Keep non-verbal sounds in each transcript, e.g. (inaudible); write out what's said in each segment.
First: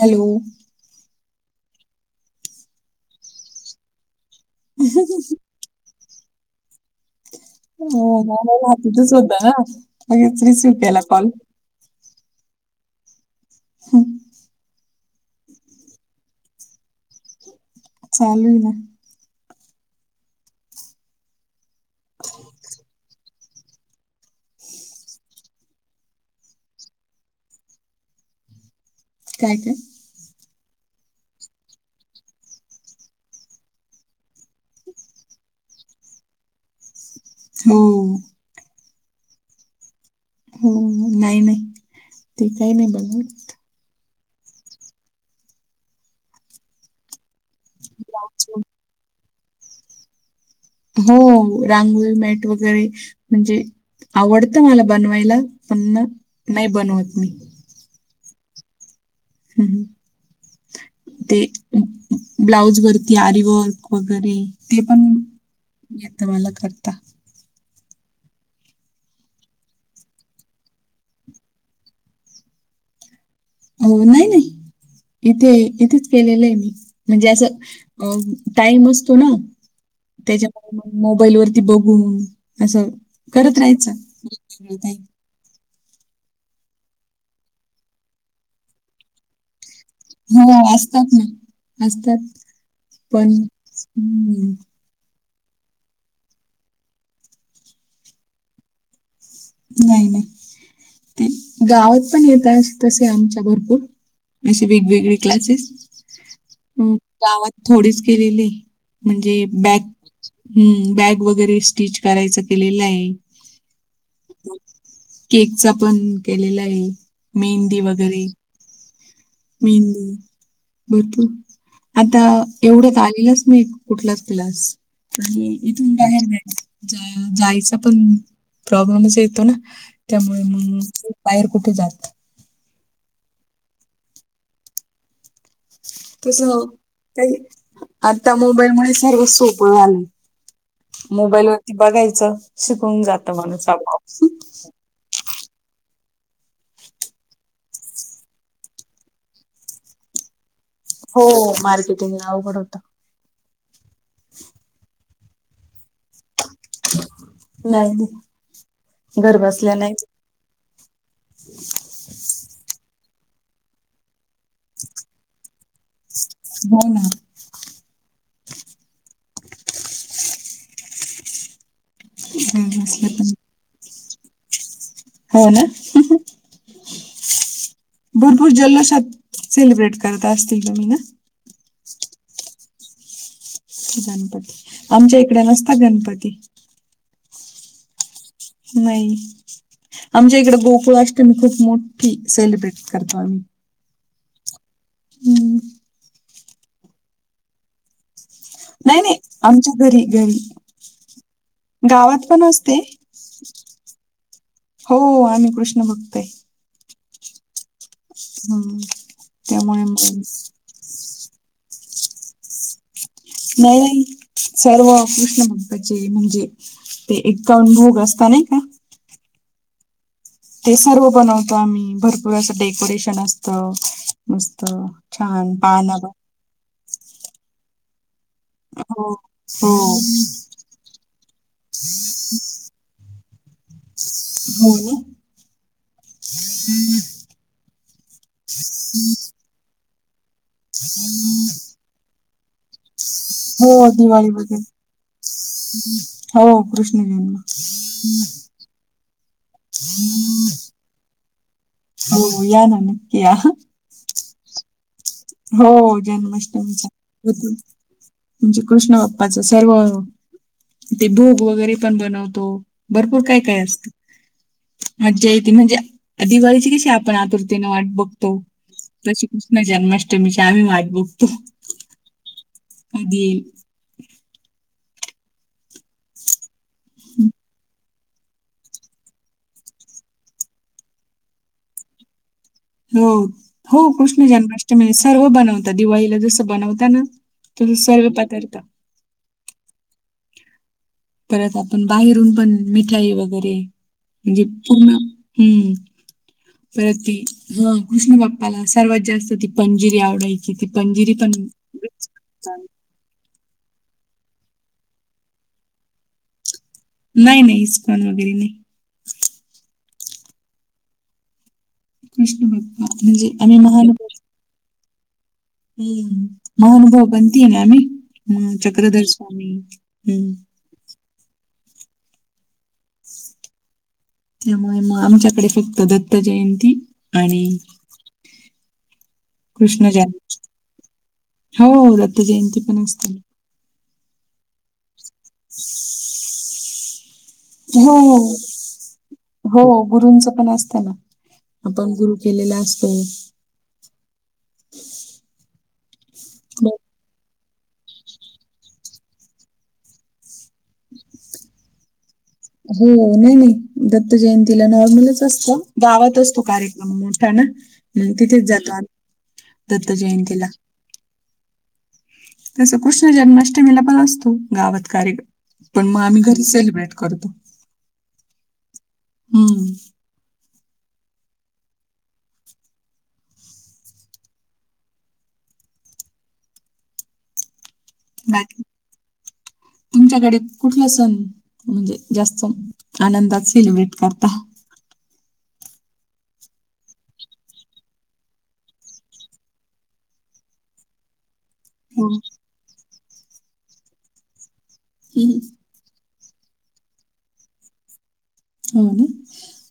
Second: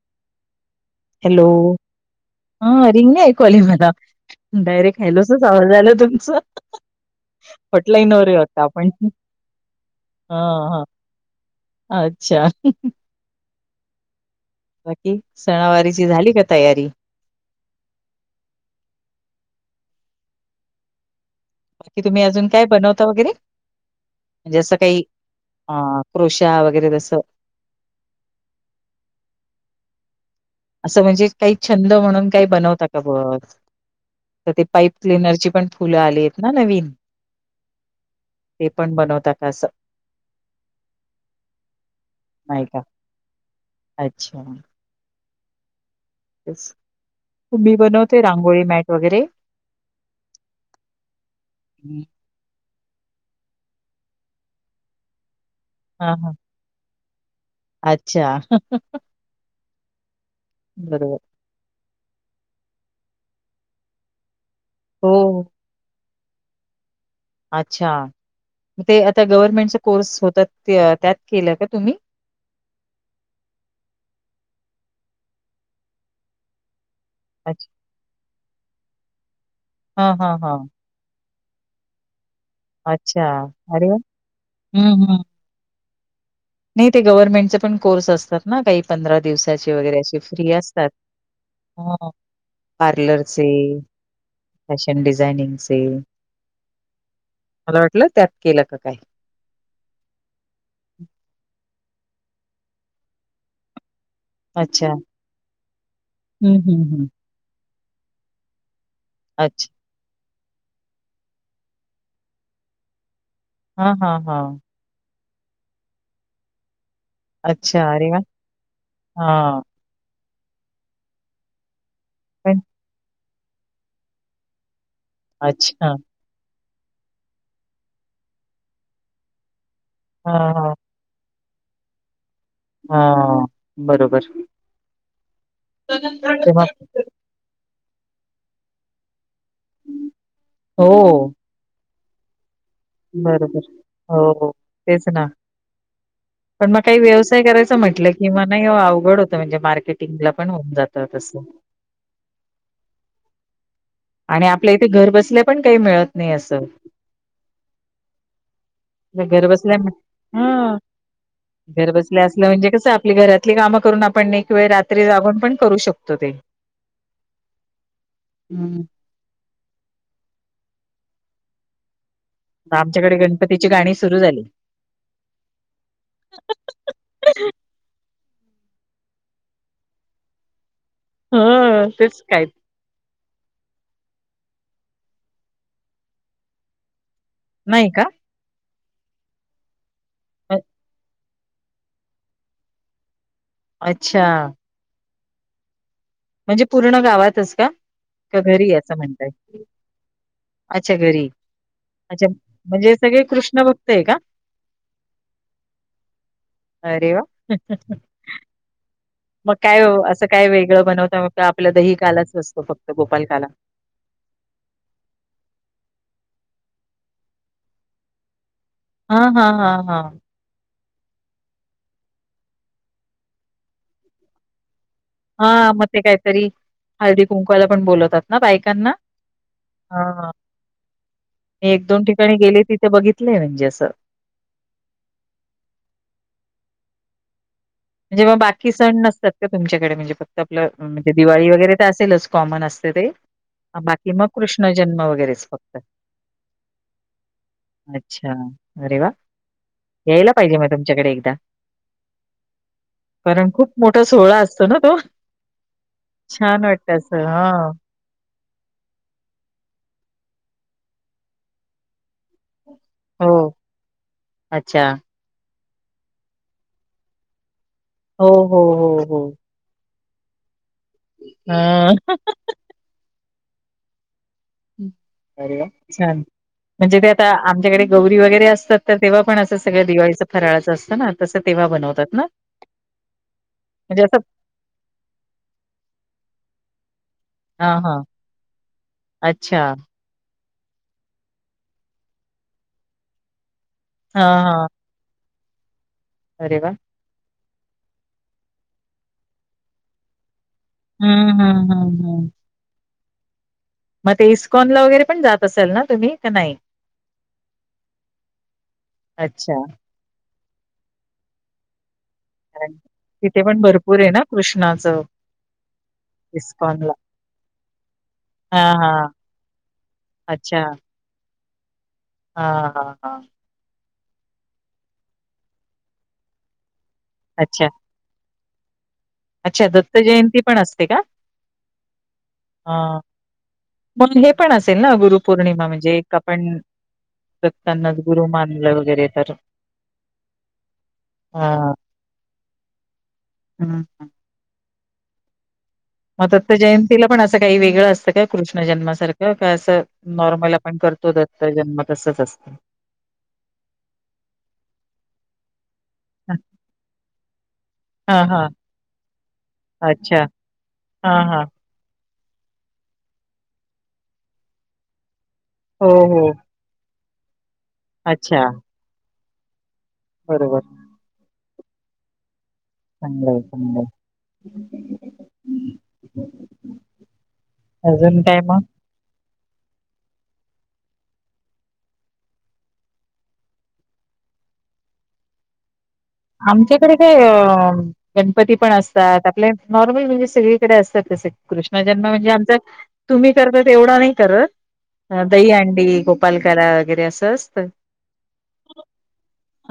Hello. Hello, हा ring नाही ऐकू आली मला. डायरेक्ट हॅलोचाच आवाज आला तुमचा. (unintelligible) हॉटलाईनवर आहे वाटतं आपण होता ना, हा मीच रिसीव हा केला कॉल. अच्छा. हम्. बाकी सणावारीची झाली का तयारी चालू आहे ना. बाकी तुम्ही अजून काय बनवता वगैरे जसं काही अ क्रृशा वगैरे जसं. काय काय? असं म्हणजे काही छंद म्हणून काही बनवता का बघ. तर ते पाईप क्लिनर ची पण फुलं आली आहेत ना नवीन हो. ते पण बनवता का असं हो नाही नाही ते काही नाही बनवत अच्छा मी बनवते रांगोळी मॅट वगैरे हो रांगोळी मेट वगैरे म्हणजे आवडतं मला बनवायला पण हा हा नाही बनवत मी अच्छा हम् ह बरोबर ब्लाऊज वरती आरी वर्क तेंन हो येत मला करता अच्छा ते आता गव्हर्मेंटचा कोर्स होत त्यात केलं का तुम्ही हो नाही नाही इथे इथेच केलेलं आहे मी म्हणजे असं. अच्छा. अ टाईम असतो ना हां, हां, हां. त्याच्यामुळे म मोबाईल वरती बघून असं अच्छा. करत अरे राहायचं. वाह! हं, हं. नाही ते गव्हर्नमेंटचे पण कोर्स असतात ना काही पंधरा दिवस वरे फ्री हो असतात ना असतात पार्लर पण चे हम्म, अशे नी डिझायनिंग चे मला वाटलं त्यात केलं का काय नाही नाही ते गावात पण येत तसे आमच्या भरपूर अे अच्छा. वेगवेगळे क्लासेस हं, हं, हं. गावात थोडीच केलेली म्हणजे अच्छा. बॅग हम्म बॅग वगैरे स्टिच करायचं केलेलं आहे हा हा हा केकचा पण केलेला आहे मेहंदी अच्छा अरे वा वगैरे हा भरपूर आता पण एवढंच आलेलंच नाही कुठलाच क्लास प अच्छा. इथून बाहेर नाही जायचा पण प्रॉब्लेमच येतो ना त्यामुळे हां, हां, मग बाहेर कुठे जात हा बरोबर ते्हा काय आता मोबाईल मुळ सर्व सोपं झालं हो. मोबाईल वरती बघायचं शिकवून जातं मणस बरोबर. हो, तेच ना पण मग काही व्यवसाय करायचं म्हटलं की म नाही अवघड होतं म्हणजे मार्केट पण होऊन जात हो मार्केटिंग अवघड होतं. आणि आपल्या इथे घर बसल्या पण काही मिळत नाही असं.. नाही नाही घर बसल्या नाही हा घर बसल्या असल म्हणजे कसं आपली घरातली कामं करून आपण वेळ रात्री राहून पण करू शकतो ते हो ना हम्म घर बसल्या आमच्याकडे पण गणपतीची गाणी सुरु झाली हो ना भरपूर जल्लोषात सेलिब्रेट करत असतील तुम्ही ना ह तेच काय गणपती आमच्या इकडे नसता गणपती नाही का नाही आमच्या इकड अ गोकुळ अष्टमी मी खूप मोठी सेलिब्रेट करतो आम्ही अच्छा हम्म म्हणजे पूर्ण गावातच का का घरी असं नाही नाही म्हणताय आमच्या घरी घरी अच्छा घरी अच्छा गावात पण असते म्हणजे सगळे कृष्ण भक्त आहे का हो आम्ही कृष्ण भक्तय अरे वा हम मग काय असं काय वेगळं बनवता मग आपल्या दही कालाच असतो फक्त गोपालकाला नाही सर्व कृष्ण महत्वाचे म्हणजे ते एक्कावन भोग असता नाही का हा हा हा हा ते सर्व बनवतो आम्ही भरपूर असं डेकोरेशन असत मस्त हा छान मग पाना ते काहीतरी हळदी कुंकवाला पण बोलतात ना बायकांना हो हो हा मी एक दोन ठिकाणी गेले तिथे बघितलेय म्हणजे असं हो म्हणजेव बाकी सण नसतात का तुमच्याकडे म्हणजे फक्त आपलं म्हणजे दिवाळी वगैरे तर असेलच कॉमन असतात हो बाकी मग दिवाळी वगैरे कृष्ण जन्म वगैरे हो कृष्ण जन्म अच्छा अरे वा यायला पाहिजे मग तुमच्याकडे एकदा हो हो या ना नाही कारण खूप मोठा सोहळा असतो ना तो हो छान जन्माष्टमीचा वाटत असं हा म्हणजे कृष्ण बाप्पाच सर्व ते भूग वगैरे पण बनवतो भरपूर हो काय काय असत अच्छा मज्जा येते म्हणजे दिवाळीची कशी आपण आतुरतीने वाट हो बघतो हो हो हो तशी कृष्ण जन्माष्टमी तुमची आम्ही वाट बघतो हा अगदी छान म्हणजे ते आता आमच्याकडे गौरी वगैरे असतात तर तेव्हा पण असं सगळं दिवाळीचं फराळाचं असतं ना तसं तेव्हा बनवतात ना हो हो म्हणजे असं कृष्ण जन्माष्टमी सर्व बनवता दिवाळीला जसं बनवता ना हा तुझं हा सर्व पदार्थ अच्छा परत आपण बाहेरून पण मिठाई वगैरे हा म्हणजे हा पूर्ण हम्म अरे वा परत ती ह कृष्ण बाप्पाला सर्वात जास्त ती पंजिरीआवडते किती पंजिरी हम्म पण हम्म हम्म हम्म मग ते इस्कॉन ला वगैरे पण जात असेल ना तुम्ही का नाही नाही नाही इस्कॉन वगैरे नाही अच्छा. कृष्ण बाप्पा म्हणजे तिथे आम्ही पण भरपूर महानुभव आहे ना कृष्णाचं हम्म, इस्कॉनला (unintelligible) हम हा हा चक्रधर स्वामी हम्म. अच्छा हा हा हा त्यामुळे मग आमच्याकडे फक्त दत्त जयंती आणि अच्छा अच्छा दत्त जयंती पण असते का? हो दत्त जयंती पण हा. असते ना. मग हे पण असेल ना गुरुपौर्णिमा, म्हणजे एक आपण दत्तांना हो गुरू मानलं‌ वगे हो गुरूंच पण असतं ना. हा. आपण गुरु केलेला असतो. हम्म हम्म. म दत्त जयंतीला पण असं काही वेगळं असतं काय, कृष्ण जन्मासारखं? का असं नॉर्मल आपण करतो दत्त जन्म तसच अस हो, नाही नाही दत्त जयंतीला नॉर्मलच असतं. गावात असतो कार्यक्रम मोठा ना, मग हा हा तिथेच जातो आम्ही, दत्त अच्छा जयंतीला. हा हा. तसं कृष्ण जन्माष्टमीला पण असतो, गावात कारीक पण हो मग हो आम्ही घरी सेलिब्रेट करतो. अच्छा. हम्म बरोबर. चांगलय चांगलय. अजून काय म? बाकी तुमच्याकडे कुठला सण म्हणजे जास्त आनंदात सेलिब्रेट करता? आमच्याकडे काय अ गणपती पण असतात, आपले नॉर्मल म्हणजे सगळीकडे असतात तसे. कृष्णजन्म हो म्हणजे आमच्यात, तुम्ही करता तेवढा नाही करत, हम्म. दहीहंडी गो पालकाला वगैरे असं असतं. हम्म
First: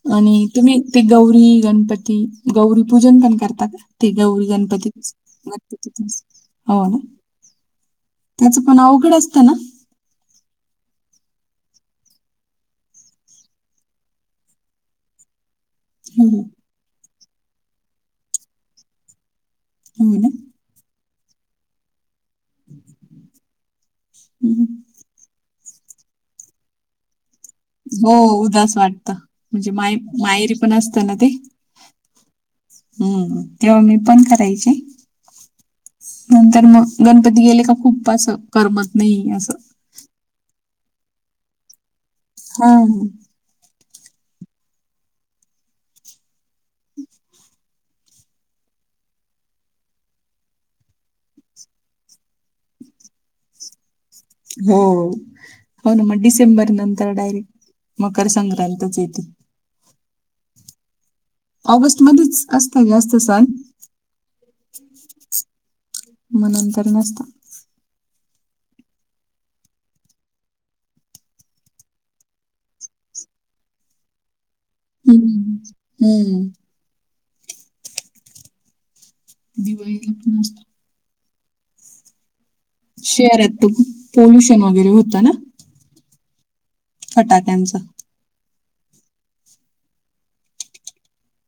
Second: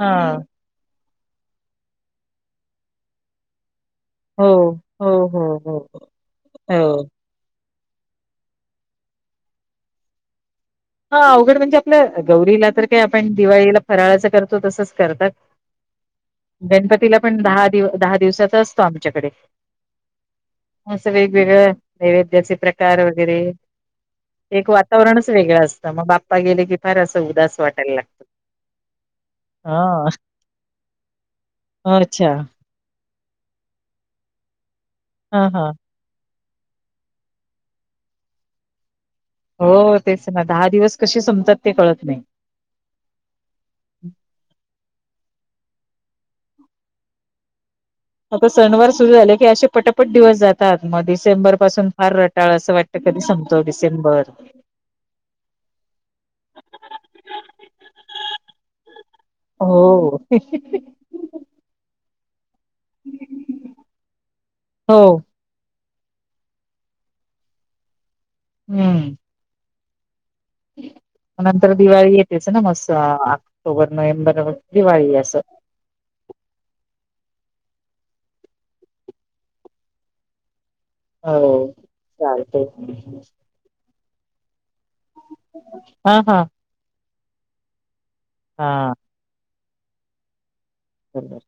हा आणि तुम्ही ते गौरी, गणपती, गौरी पूजन पण करता का? ते गौरी, हो गणपती हो हो हो गणपतीच हो ना. त्यांचं पण अवघड असतं ना? हा अवघड म्हणजे आपलं, गौरीला तर काय आपण दिवाळीला फराळाच करतो तसंच करतात. हम्म गणपतीला पण दहा दिव दहा दिवसाचा असतो आमच्याकडे. होय ना. असं वेगवेगळं, नैवेद्याचे प्रकार वगैरे हम्म. एक वा तावरणच वेगंळ असतं, मग बाप्पा गेले की फार असं उदास वाट हो उदास वाटतं, म्हणजे माय‌ हा मायरी पण असत ना ते. अच्छा हम्म, तेव्हा मी पण करायची. हा हा, नंतर मग गणपती गेले का खूप आस करमत नाही असं. हो तेच ना, दहा दिवस कशे संपतात ते कळत नाही. हा, आता सणवार सुरू झाले की असे पटापट दिवस जातात, मग डिसेंबर पासून फार रटाळ असं वाट त कधी संपतो डिसेंबर. हो. हो न म डिसेंबर नंतर डायरेक्ट मकर संक्रांतच येते. हो, ऑगस्ट मध्येच असतं जास्त सण. हो मनंतर नसत. हम्म, नंतर दिवाळी येतेच, ना मस् ऑक्टोबर, नोव्हेंबर दिवाळी असं. हम्म हम्म, दिवाळी घप न असतो. होय, चालतय. शहरात तुप, पोल्युशन वगैरे होतं ना. हा हा फटाक्यांचं. हा बरोबर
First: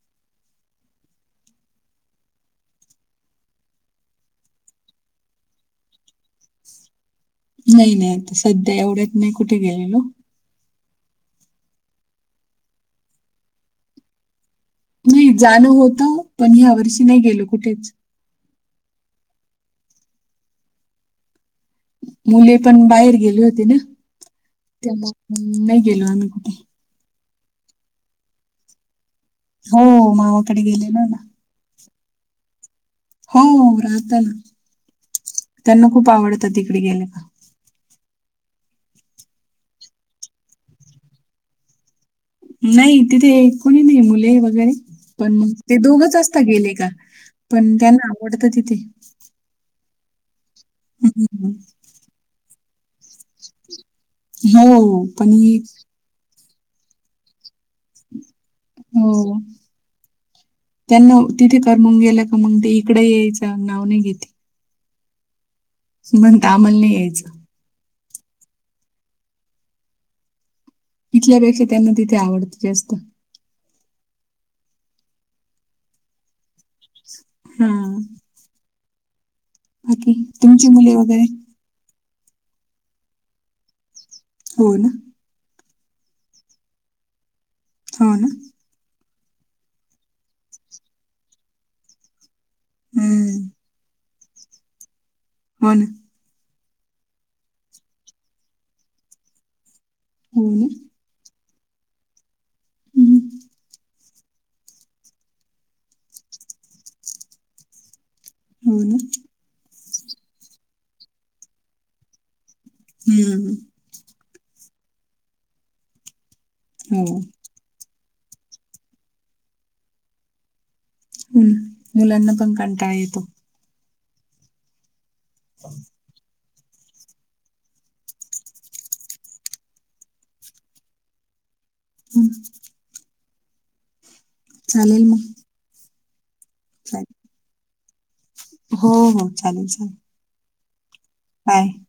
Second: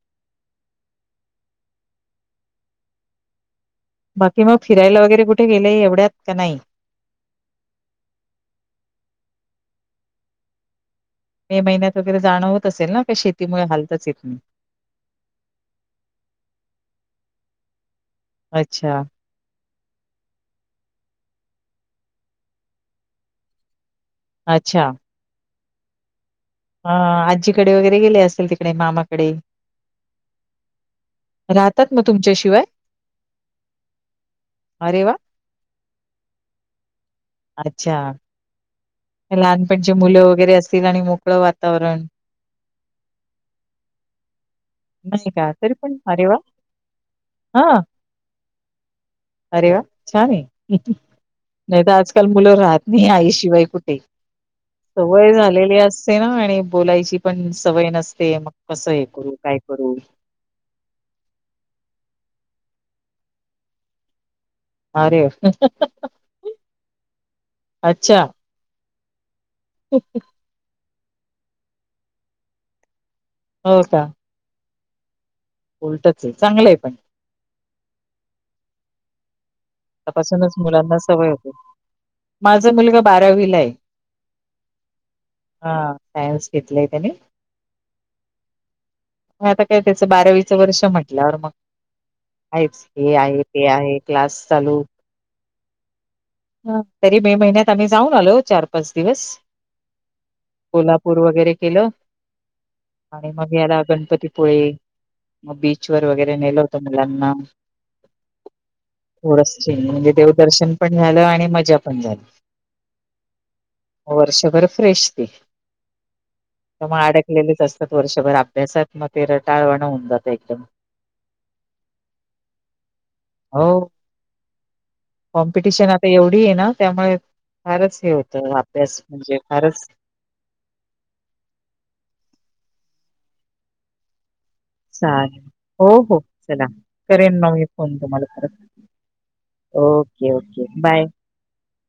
बाकी मग फिरायला वगैरे कुठे गेले एवढ्यात का नाही. नाही नाही आता सध्या एवढ्यात नाही कुठे गेलेलो. मे महिन्यात वगैरे जाणं होत असेल ना का शेतीमुळे हालच येत नाही. नाही जाणं होत पण या्या वर्षी नाही गेलो कुठेच अच्छा मुले पण बाहेर गेली होती ना अच्छा त्यामुळे नाही गेलो आम्ही कुठे हा आजीकडे वगैरे गेले असतील तिकडे मामाकडे हो मावाकडे गेले ना ना राहतात मग तुमच्याशिवाय हो, राहत ना,, अरे वा त्यांना खूप आवडतं तिकडे गेल्या का अच्छा, लहानपणची मुलं वगैरे असतील, आणि मोकळ वातावरण. नाही, तिथे कोणी नाही, मुले वगैरे, नाही पण का मग तरी ते पण दोघच अरे वा! असत गेले का? पण हां, त्यांना आवडतं तिथे अरे वा छान आहे. हम आजकाल मुलं राहत नाही आईशिवाय कुठे हो, पण सवय ही झालेली अस. ना आणि बोलायची पण सवय नसते मग कसं हे करू हो. काय करू. त्यांना तिथे करमून गेला का मगते इकडे यायचं नाव नाही घेत. हरे बणता आमल नाही यायचं. अच्छा ओके इथल्यापेक्षा त्यांना तिथे आवडत जास्त हो का? उलटच चांगलं आहे पण हम्म तपासूनच तुमची मुले मुलांना वगैरे सवय होते माझा मुलगा बारावीला आहे. हो ना हा सायन्स घेतलेय त्यानी होा ना म आता काय त्याचं बारावीचं वर्ष म्हटल्यावर मग हे आहे हम्म. ते आहे क्लास चालू. वन ह तरी मे महिन्यात आम्ही जाऊन आलो चार पाच दिवस हो ना. को्हापूर वगैरे केलं आणि हम्म. मग याला गणपतीपुळे. मग बीच वर वगैरे नेलं होतं मुलांना हम थोडस चेंज म्हणजे देवदर्शन पण झालं आणि मजा पण झाली हम्म वर्षभर फ्रेश त ते मग हो अडकलेलीच असते वर्षभर अभ्यासात मग ते रटाळवाण होऊन जातं एकदम मुलांना पण कंटाळा येतो हो कॉम्पिटिशन आता एवढी आहे ना त्यामुळे फारच हे होतं अभ्यास म्हणजे फारच हम् चालेल हो हो चला चालेल करेन मग मी फोन तुम्हाला परत हो हो चालेल चालेल ओके ओके बाय काय